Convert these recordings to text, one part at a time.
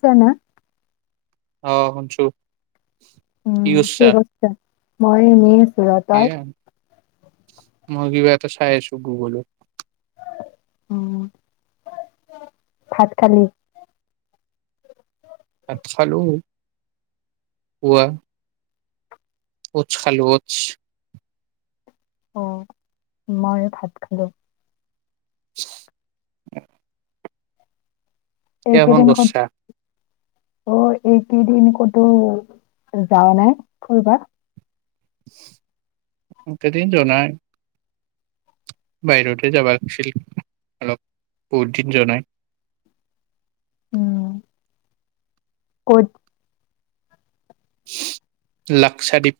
জানো অ শুনিছো উম কি কা মই এনেই চৰাতাৰ এয়া মই কিবা এটা চাই আছো গুগলত উম ভাত খালি খালু হোৱা উচ খালো উচ অ মই ভাত খালো উম কোন এইকেইদিন ক'ত গৈছা অ এইকেইদিন ক'তো যাৱ নাই ফুৰিবা এইকেদিন যোৱা নাই বাহিৰতে যাবালাগছিল অলপ বহুদিন জোৱাই নাই উম কত লাক্সাদ্বীপ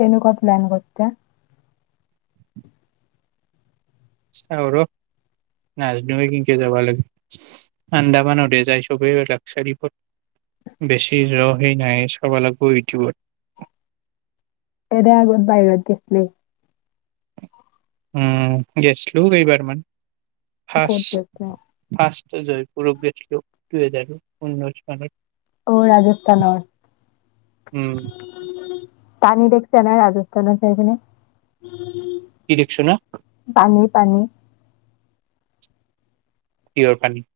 তেনেকোৱা প্লান গছ ক চাওঁ ৰস নাযনোৱে কেনেকে যাব লাগে আন্দামানতে যাই সবে লাকচাৰী বেছি জ সেই নাই চাব লাগিব ইউটিউবত এদ আগত বাহিৰত গৈছিলো উম গৈছিলো কেইবাৰ মান ক'ত ফাৰ্ষ্ট গৈছা? ফাৰ্ষ্ট জয়পুৰত গৈছিলো কিয় যায় বা উনৈশ অ ৰাজস্থানৰ উম পানী দেখিছে নাই ৰাজস্থানত চাই কিনে কি দেখচনা পানী পানী পিয়ৰ পানী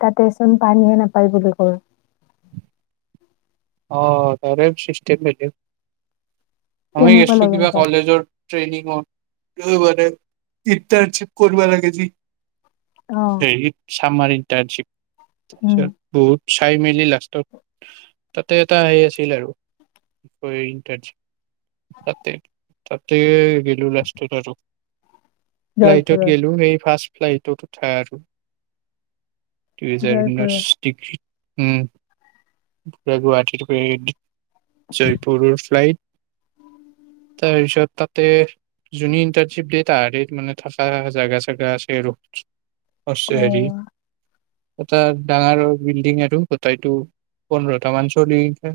তাতেচোন পানীহে নাপায় বুলি কয় অ তাৰে চিষ্টিম মিল আমি কেনেকুৱা গছো লাগিল কিবা তাৰ? কলেজৰ ট্ৰেইনিংত ব ইনতাৰ চিপ কৰিবা লাগে যি অ', সেই আমাৰ ইণ্টাৰ্ণশিপ উম। ছেত তো চাই মেলি লাস্তট তাতে এটা হেই আছিল আৰু টাজ তাতে তাতে গিলো লাষ্টত আৰু ল্লাইটত জয়পুৰৰ। গলো সেই ফাৰ্ষ্ট। ফ্লাইটতো উঠাই আৰু। দু হেজাৰ ঊনৈশ জয়পুৰৰ। ডগি। উম পুৰা গুৱাহাটীতক জয়পুৰৰ ফ্লাইট। তাৰপিছত তাতে যোনে ইন্টাৰ্নশ্বিপ দিয়ে। তাহাৰত মানে থকা জোগা চগা আছে আৰু। অ শেৰি। এটা ডাঙৰ বিল্ডিং আৰু গোটাইতটো পোন্ধৰটা মান চলিকা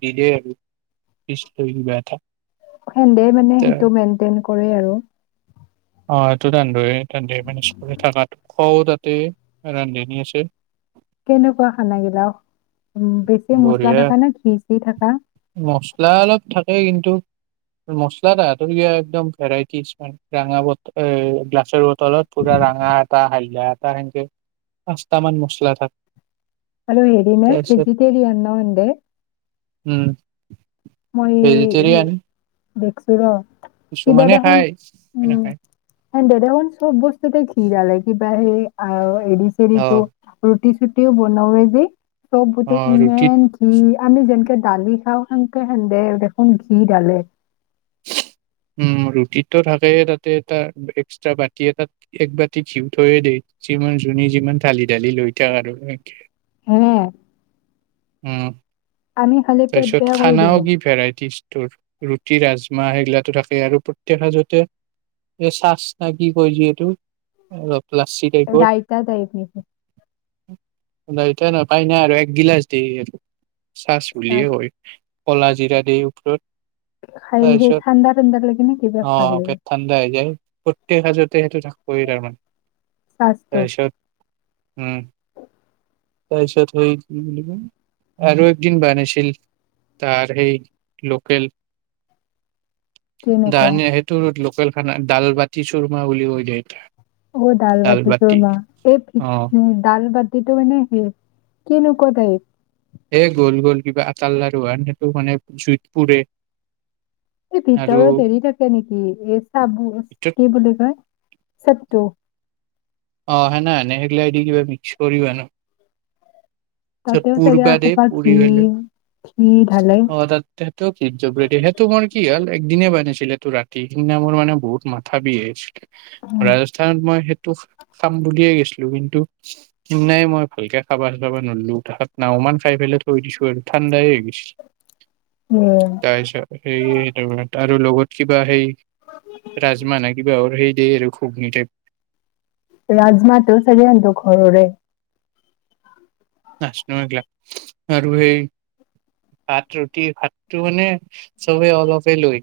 নি দে আৰু। পিচ লি বেয়াটা। হেন্দে মানে সেইটো মেনটন। কৰে আৰু। অ এইটো আনদৰে। দে মানে সে থাকটো। খও তাতে ৰান্ধ নি আছে। কেনেকুৱা খানাগিলাও। উ বেছি মছলা বঢ়িয়া থাককা নে ঘিচি থাকা। মচলা অলপ থাকেই কিন্তু মচলা তাহাতৰ ক একদম ভেৰাইটিজ মানে ৰঙা ব গ্লাছৰ বটলত পুৰা ৰঙা এটা হালধা এটা সেনেকে পাঁচটামান মছলা থাক। হেল্ল, ' হেৰিনাজি। দেৰিয়া ন এন্ত। উম মই। ভেজিটেৰিয়ান দেখছো ৰ। কি দো কিছুমানে দেখোন খায় কিছুমানে উম নাখায় এ দে দেখোন চব বস্তু। তে খীৰ লে কিবা সেই আৰত। এ ৰিটো অ তেৰিটো। চুটি চুটিও বনাওঁযে। অ চবোতে ৰুটিত ইমান কি। আমি যেনেকে দালি খাওঁ। খেদে দেখোন ঘি ডালে। উ ৰুটিতো থাকেই তাতে এটা এক্সট্ৰা বাতি এ তাত এক বাতি ঘিউ থৈয়ে দিয়ে। যিমান যো যিমান ঢালি ঢালি লৈ থাক আৰু। উম। উম আমি খালি পেট বেয়া কৰি দিব। ত ৰুটি ৰাজমাহ সেইগিলাো থাকে আৰু প্ৰত্যয়েক সাজতে এই চাজ ন কি কয় যিহেতু অলপ। ক্লাছি টাইপৰ। ৰাইতা টাইপ নেকি তি ন পাই নাই আৰু এক গিলাচ দি চাহ। ইচ্ছা বুলি য়ে কয়। কলা জিৰা দি ওপৰত খাই সেই তাৰপিছত ঠাণ্ডা ঠাণ্ডা লাগে নে কিবা ভাল অহ লাগে পেট ঠাণ্ডা হৈ যায় প্ৰত্যেক সাজতে সেইটো থাকবই তাৰমানে তাৰপিছত উম অ তাৰপিছত হেই কি বুলি কয় আৰু একদিন বানাইছ ছিল তাৰ সেই লোকেল কেনেকুৱা ডান সেইটো ৰোদ লোক লোকেল খানা দালবাতি চুৰমা বুলি কয় যে সেইটো অ দাল বাতি চোৰমা অ এই দাল বাতি সেইটো মানে সেই কেনেকোৱা তাইপ এ গ'ল গ'ল কিবা আতাৰ লাৰু হান সেটো মানে জুইত পুৰে এই আৰু ভিতৰত হেৰি থাকে নেকি এই চাব ভিতৰত কি বুলি কয় চতটো অ সেনে হেনে সেইগিলা এ দি কিবা মিক্স কৰি বনাই তাছত তাতেও চাগে পুৰবা দেই এসোপা ঘি পুৰি হলে ঘি ঢালে অ তাত সেত কি চট ৰেডি সেইটো মোৰ কি হ'ল একদিনে বনাছিলে ত ৰাতি সেইদিনা মোৰ মানে বহুত মাথা বিষ উম, ৰাজস্থানত মই সেই ত খাম বুলিয়ে গৈছিলো কিন্তু সিনাই মই ভালকে খাবা চাবা নলো তাহাত নাওমান খাই পেলাই থৈ দিছো আৰু ঠাণ্ডাই হৈ গৈছিল এ তাইছ সেই তাৰ আৰু লগত কিবা সেই ৰাজমা নে কিবাহৰ সেই দেই আৰু ঘুগ্নি টাইপ ৰাজমাটো চাগে হেহটৰ ঘৰৰে। নাছনো এইগিলা আৰু সেই ভাত ৰুটি, ভাতটো মানে চবে অলপে লয়।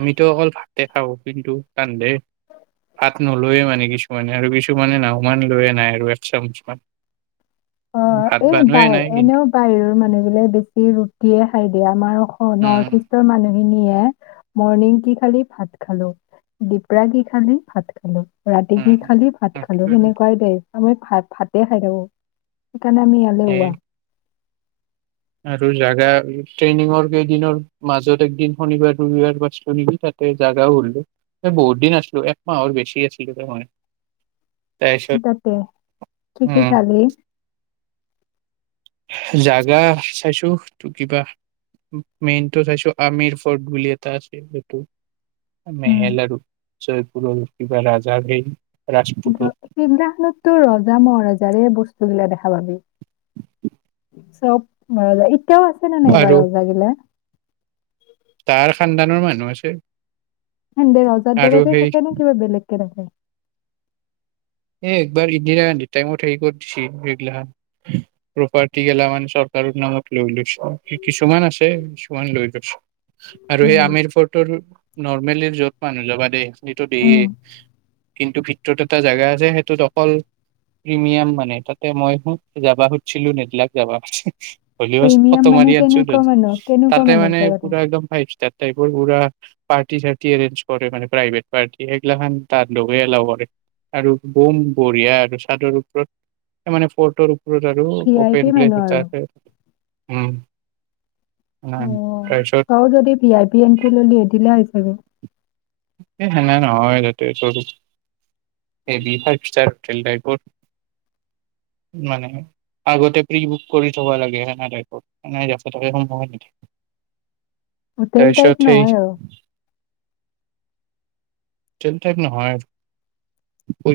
আমিতো অকল ভাতে খাও কিন্তু কান্দে ভাত নলৈয়ে মানে কিছুমানে আৰু কিছুমানে নাহমান লৈয়ে নাই আৰু এক চামুচমান। অ', এই বাই এনেও বাহিৰৰ মানুহবিলে বেছি ৰুটিয়ে খাই দিয়া, আমাৰ উম নৰ্থ ইষ্টৰ মানুহ মিনিয়ে, মৰ্ণিং কি খালি, ভাত খালো, দিপৰা কি খালি, ভাত খালো। ৰাতি কি উম খালি, ভাত খালো, সেনেকোৱাই দেই। আমি ভাত ভাতে খাই থাকো। কানে আমি সেই এলেহুৱা। আৰু জাগা, ট্ৰেইনিঙৰ কেইদিনৰ মাজত একদিন শনিবাৰ ৰবিবাৰ পছলো নিকি, তাতে জেগাও হলো বহুত দিন আছিলো একমাহৰ বেছি আছিলো দে মই। তাতে, কি কি খালি? জাগা চাইছো টো কিবা মেইনটো চাইছো আমিৰ ফৰ্ট বুলি এটা আছে সেইটো, উম, মেহেল আৰু জয়পুৰৰ কিবা ৰাজাৰ সেই। ৰাজপুতৰ [unintelligible] তো ৰজা মহাৰজাৰে বস্তু গিলা দেখা [unintelligible] সপ মাল আৰু তাৰ সানদানৰ মানে [unintelligible] হে দে ৰজাৰ দৰাতে থাকে ন কিবা বেলেগকে থাকে? এ একবাৰ ইন্দিৰা গান্ধীৰ টাইমত হেৰি কৰি দিছে, এইেগিলা প্ৰপাৰ্টি গেলা মানে চৰকাৰৰ নামত লৈ লৈছে কিছুমান আছে কিছুমান লৈ গৈছ আৰু সেই উম, আমিৰ ফোৰ্টৰ নৰ্মেলি য'ত মানুহ যাবা দেই সিটো দিয়ে। উম। কিন্তু ভিতৰত এটা জাগা যে সেইটোত অকল প্ৰিমিয়াম মানে তাতে মই শো যাবা সুধিছিলো নেদিলাক যাবা। হল প্ৰিমিয়াম ফটো মানে মাৰি আনছো কেনেকুৱা মানুহ কেনেকুৱা তাতে, মানুহ মানে জেগাটো পুৰা একদম ফাইভ ষ্টাৰ টাইপৰ পুৰা পাৰ্টি চাৰ্টি এৰেঞ্জ কৰে মানে প্ৰাইভেট পাৰ্টি সেইগিলাখান দানডৱে এলাও কৰে আৰু বম বঢ়িয়া আৰু চাদৰ ওপৰত মানে ফৰ্টৰ ওপৰত আৰু V I P open place মানুহ এটা আৰু আছে। উম। অ', তাৰপিছত তই যদি ভি আই পি এন্ট্ৰি ললিহে দিলে হৈ চাগে। হয় তাতে [unintelligible] [unintelligible] ফাইভ ষ্টাৰ হোটেলটাইপৰ, মানে আগতে প্ৰী-বুক কৰি থব লাগে হেনা টাইপৰ [unintelligible] হোটেল টাইপ তাৰপিছত সেই নহয় আৰু। হোটেল টাইপ নহয় আৰু।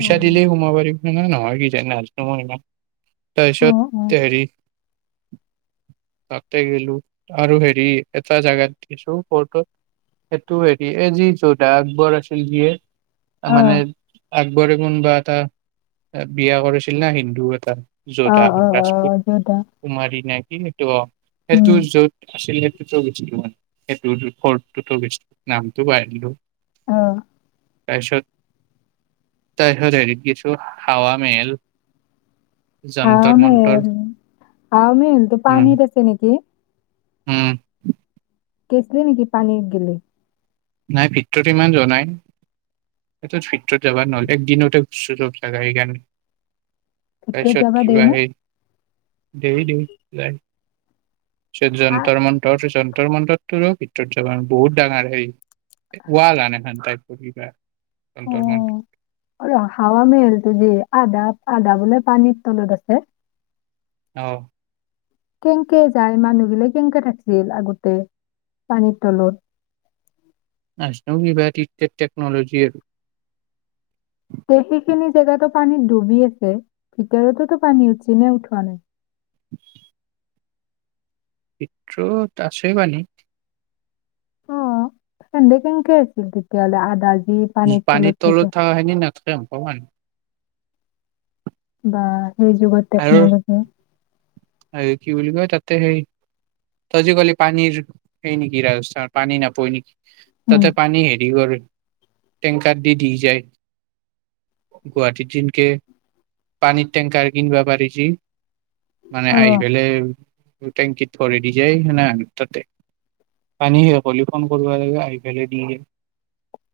অ দিলেই সোমাব পাৰি। নহয় নহয় কি জান ত মই ইমান অ তাৰিছত হেৰি তাতে গেলো আৰু হেৰি এটা জেগাত দিছো ফৰ্টত সেইটো হেৰি এই যি যোদা আকবৰ আছে ফিল দিয়ে অ মানে আকবৰে কোনবা এটা বিয়া কৰাইছিল না হিন্দু এটা অ যোধা অ ৰাজপুত অ দেউতা কুমাৰী নাই কি নিটুৱা সেইটো উম য'ত আছিল সেই সেইটো গৈছিল মানে সেইটো ব নামটো পাহৰিলো অ তাৰছত তাৰছত হেৰিত গেছু হাৱা মেল হা মেল হা মেলতো পানীত আছে নেকি হম কেচ নাই নেকি পানীত গেলে নাই ভিতৰত ইমান যোৱা নাই [unintelligible] টো ভিতৰত যাবা নহলে একদিনতে খুচ চু জাগা সেইকাৰণে ভিতৰত যাবা পাছত দেই ক নে আহে [unintelligible] এৰিদিও যাই সেই আ যন্তৰ মন্ত ভৰ মণ্ডপটো ভিতৰত যাব বহুত ডাঙৰ হেই ৱাল আন এখন তাই পা [unintelligible] অ অ হৱামে হেলত জি আদ [unintelligible] আদাবোলে পানীত তনত আছে [unintelligible] আহ কেনকে যায় মানুহ গিলাক কেনেকে থাকিছিল আগতে পানীৰ তলত নচ বি বা ইট [unintelligible] তেকনলজি আৰু তে সেইখিনি জেগাতো পানীত ডুবি আছে ভিতৰতো পানী আছে [unintelligible] উঠোৱা নাই পিত্ৰত আছে ই পানী অ সধে কেংকে আছিল তেতিয়াহলে আদাজ [unintelligible] পানীৰ তলত থকাহেনি নাথাকে গম পাওঁ বা এই যুগত আৰু টেকনলজি তে সেই তজি [unintelligible] কি পানীৰ সেই নেকিৰা পানী নপই নেকি উম তাতে পানী হেৰি কৰে টেংকাৰ দি দি যায় গুৱাহাটীত যেনকে পানীৰ টেংকাৰ কিনিবা পাৰিজে মানে অ আহিপেলাই টেংকিত ঘৰে দি যায় সে তাতে পানী স ফোন কৰিব লাগে আহি পেল দি যায় [unintelligible]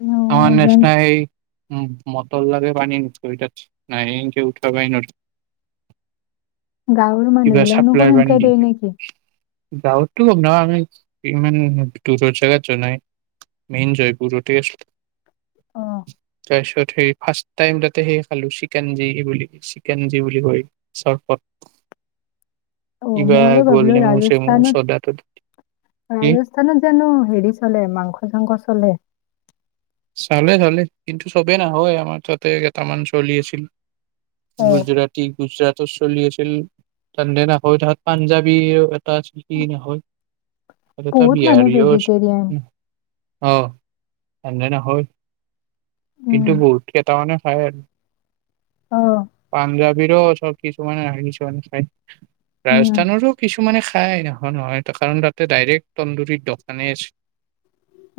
অ আমাৰ নেচ যেন ন এই উ মটৰ লাগে পান নি নাইক উঠাব পায় ন গাঁৱৰ মানুহ কিবা গিলানো চাপ্লাই বানী সেনকে দি দিয়ে নেকি [unintelligible] গৱতটো হক নাই ইমান দৰৰ জেগাত জন নাই মেইন জয়পুৰতে আ আহ তাৰপিছত সেই ফাচ টাইম তাতে সেই খালো চিকেন যি কেঞজি বুলি কয় চৰফত অ মইও ভাবিলো চেমু চদা তদা ৰাজস্থানত কি ৰাজস্থানত জানো হেৰি চলে মাংস চাংস চলে চালে চালে কিন্তু চবেই নহয় আমাৰ তাতে কেইটামান চলি আছিল অ গুজৰাটী গুজৰাট চলি আছিলে নয় তাহাত পাঞ্জাবী এটা আছিল কি নহয় ত ত বহুত মানুহ বিহাৰী ওচ ভেজিটেৰিয়ান হয় এনে ন হয় উম কিন্তু বহুতে [unintelligible] তমানে হয় [unintelligible] অ পাঞ্জাবিৰো চব কিছু মানে ন কিছুমান খ উম ৰাজস্থানৰো কিছু মানে খাই নোখোৱা নহয়, কাৰণ তাতে ডাইৰেক্ট তন্দুৰীৰ দোকানে আছে।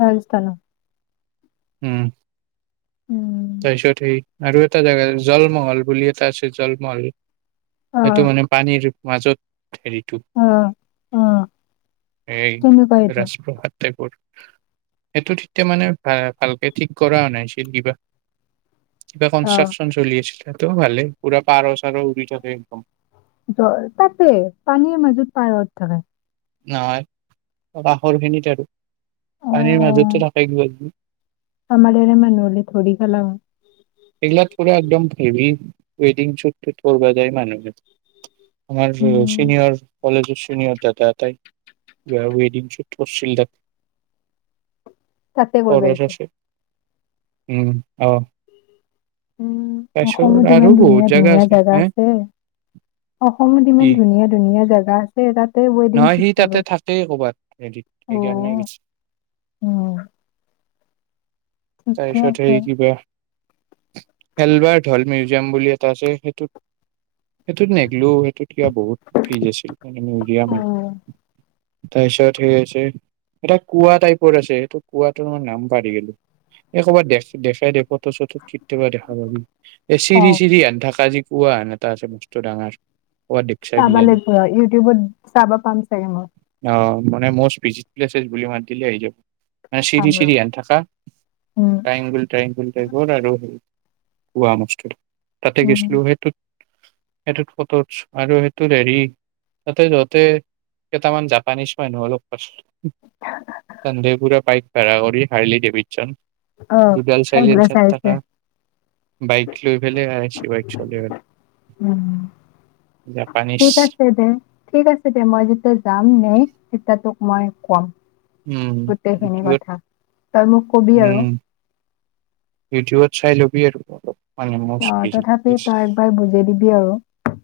ৰাজস্থানত উম্। উম। তাৰপিছত সেই আৰু এটা জেগা আছে, জলমহল বুলি এটা আছে জলমহল। অ এইটো মানে পানীৰ মাজত হেৰি অ অ এই কেনেকুৱা এইটো ৰাজপ্ৰসাদ টাইপৰ। সেইটো ঠিক তে মানে ভাল ভালকে ঠিক কৰাও নাইছিল কিবা কিবা অ', কনষ্ট্ৰাকশন চলি আছিল। [unintelligible] ভালেই পুৰা, পাৰ চাৰ উৰি থাকে একদম। জৰ তাতে, পানীৰ মাজত পাৰ থাকে নহয় কাখৰ খিনিত আৰু পানীৰ মাজতটো থাকে কি আমাৰৰে মানুহ হ'লে ধৰি খালা হ এইগিলা পোৰা একদম হেভি ৱেডিং শ্বুট টোত কৰিব যায় মানুহে। আমাৰ যু উম। চিনিয়ৰ কলেজৰ চিনিয়ৰ দাদা এটাই ৱে ৱেডিং শ্বুট কৰছিল তাত। তাতে কৰিব খৰচ গৈছে। আছে উম, অঁ। উম, অসমত ইমান বহুত ধুনীয়া- জাগা ধুনীয়া জেগা হে আছে, অসমত ইমান কি ধুনীয়া- ধুনীয়া জেগা আছে সেই তাত নহয় সি তাতে থাকেই কৰবাত হেৰিত সেইকাৰণে অ', গৈছে। উম, ঠিকে তাৰপিছত আছে। সেৰি কিবা হেলবাৰ ঢেল মিউজিয়াম বুলি এটা আছে সেইটোত সেইটোত নিদ লো সেইটোত কিবা বহুত ফিজ আছিল মানে মউজিয়ামাত। তাৰপিছত হেৰি আছে এটা কোঁৱা টাইপৰ আছে। সেইটোৰ কোঁৱাটোৰ মই নাম পাহৰি গলো। একোবাৰ দেখ দেখাই দে ফথ চথ খিত্ত বা দেখা পাবি [unintelligible] এ চিৰি অ', চিৰি হেন থকা যে কোঁৱা হেন এতা আছে মস্তু ডাঙৰ। ক'ৰবাত দেখছা চাবা কিজানি লাগিব ইউটিউবত চাবা পাম চাগে মই। অ মানে মস্ত ভিজিত প্লেচেছ বুলি মাত দিলে আহি যাব। চাম চিৰি ৰ। চিৰি হেনথাচা উম, ট্ৰাইংগুল ট্ৰাইংগুল টাইপৰ আৰু কোৱা মস্ত। তাতে উম, গেছিলো সেইটো সেইটোত ফট' উঠছো আৰু সেইটোত হেৰি তাতে যহতে কেইটামান জাপানিছ মানুহ লগ পাইছো। ধন্দেপুৰা পাইপ পেৰাগৰি হাৰলি ডেভিড। চান অ' সেই বোৰে চাই আছে বাইক লৈ পেলাই আইছি বাইক চলাই উম জাপানীজ ঠিক আছে দে ঠিক আছে দে মই যেতিয়া যাম মই তেতিয়া তোক মই কম উম গোটেইখিনি ভিডিঅ'ত কথা তই মোক কবি আৰু উম ভিডিঅ'ত চাই ল'বি আৰু অলপ মানে মোস্ট অ' তথাপি প্রিজি তই একবাৰ বুজাই দিবি আৰু।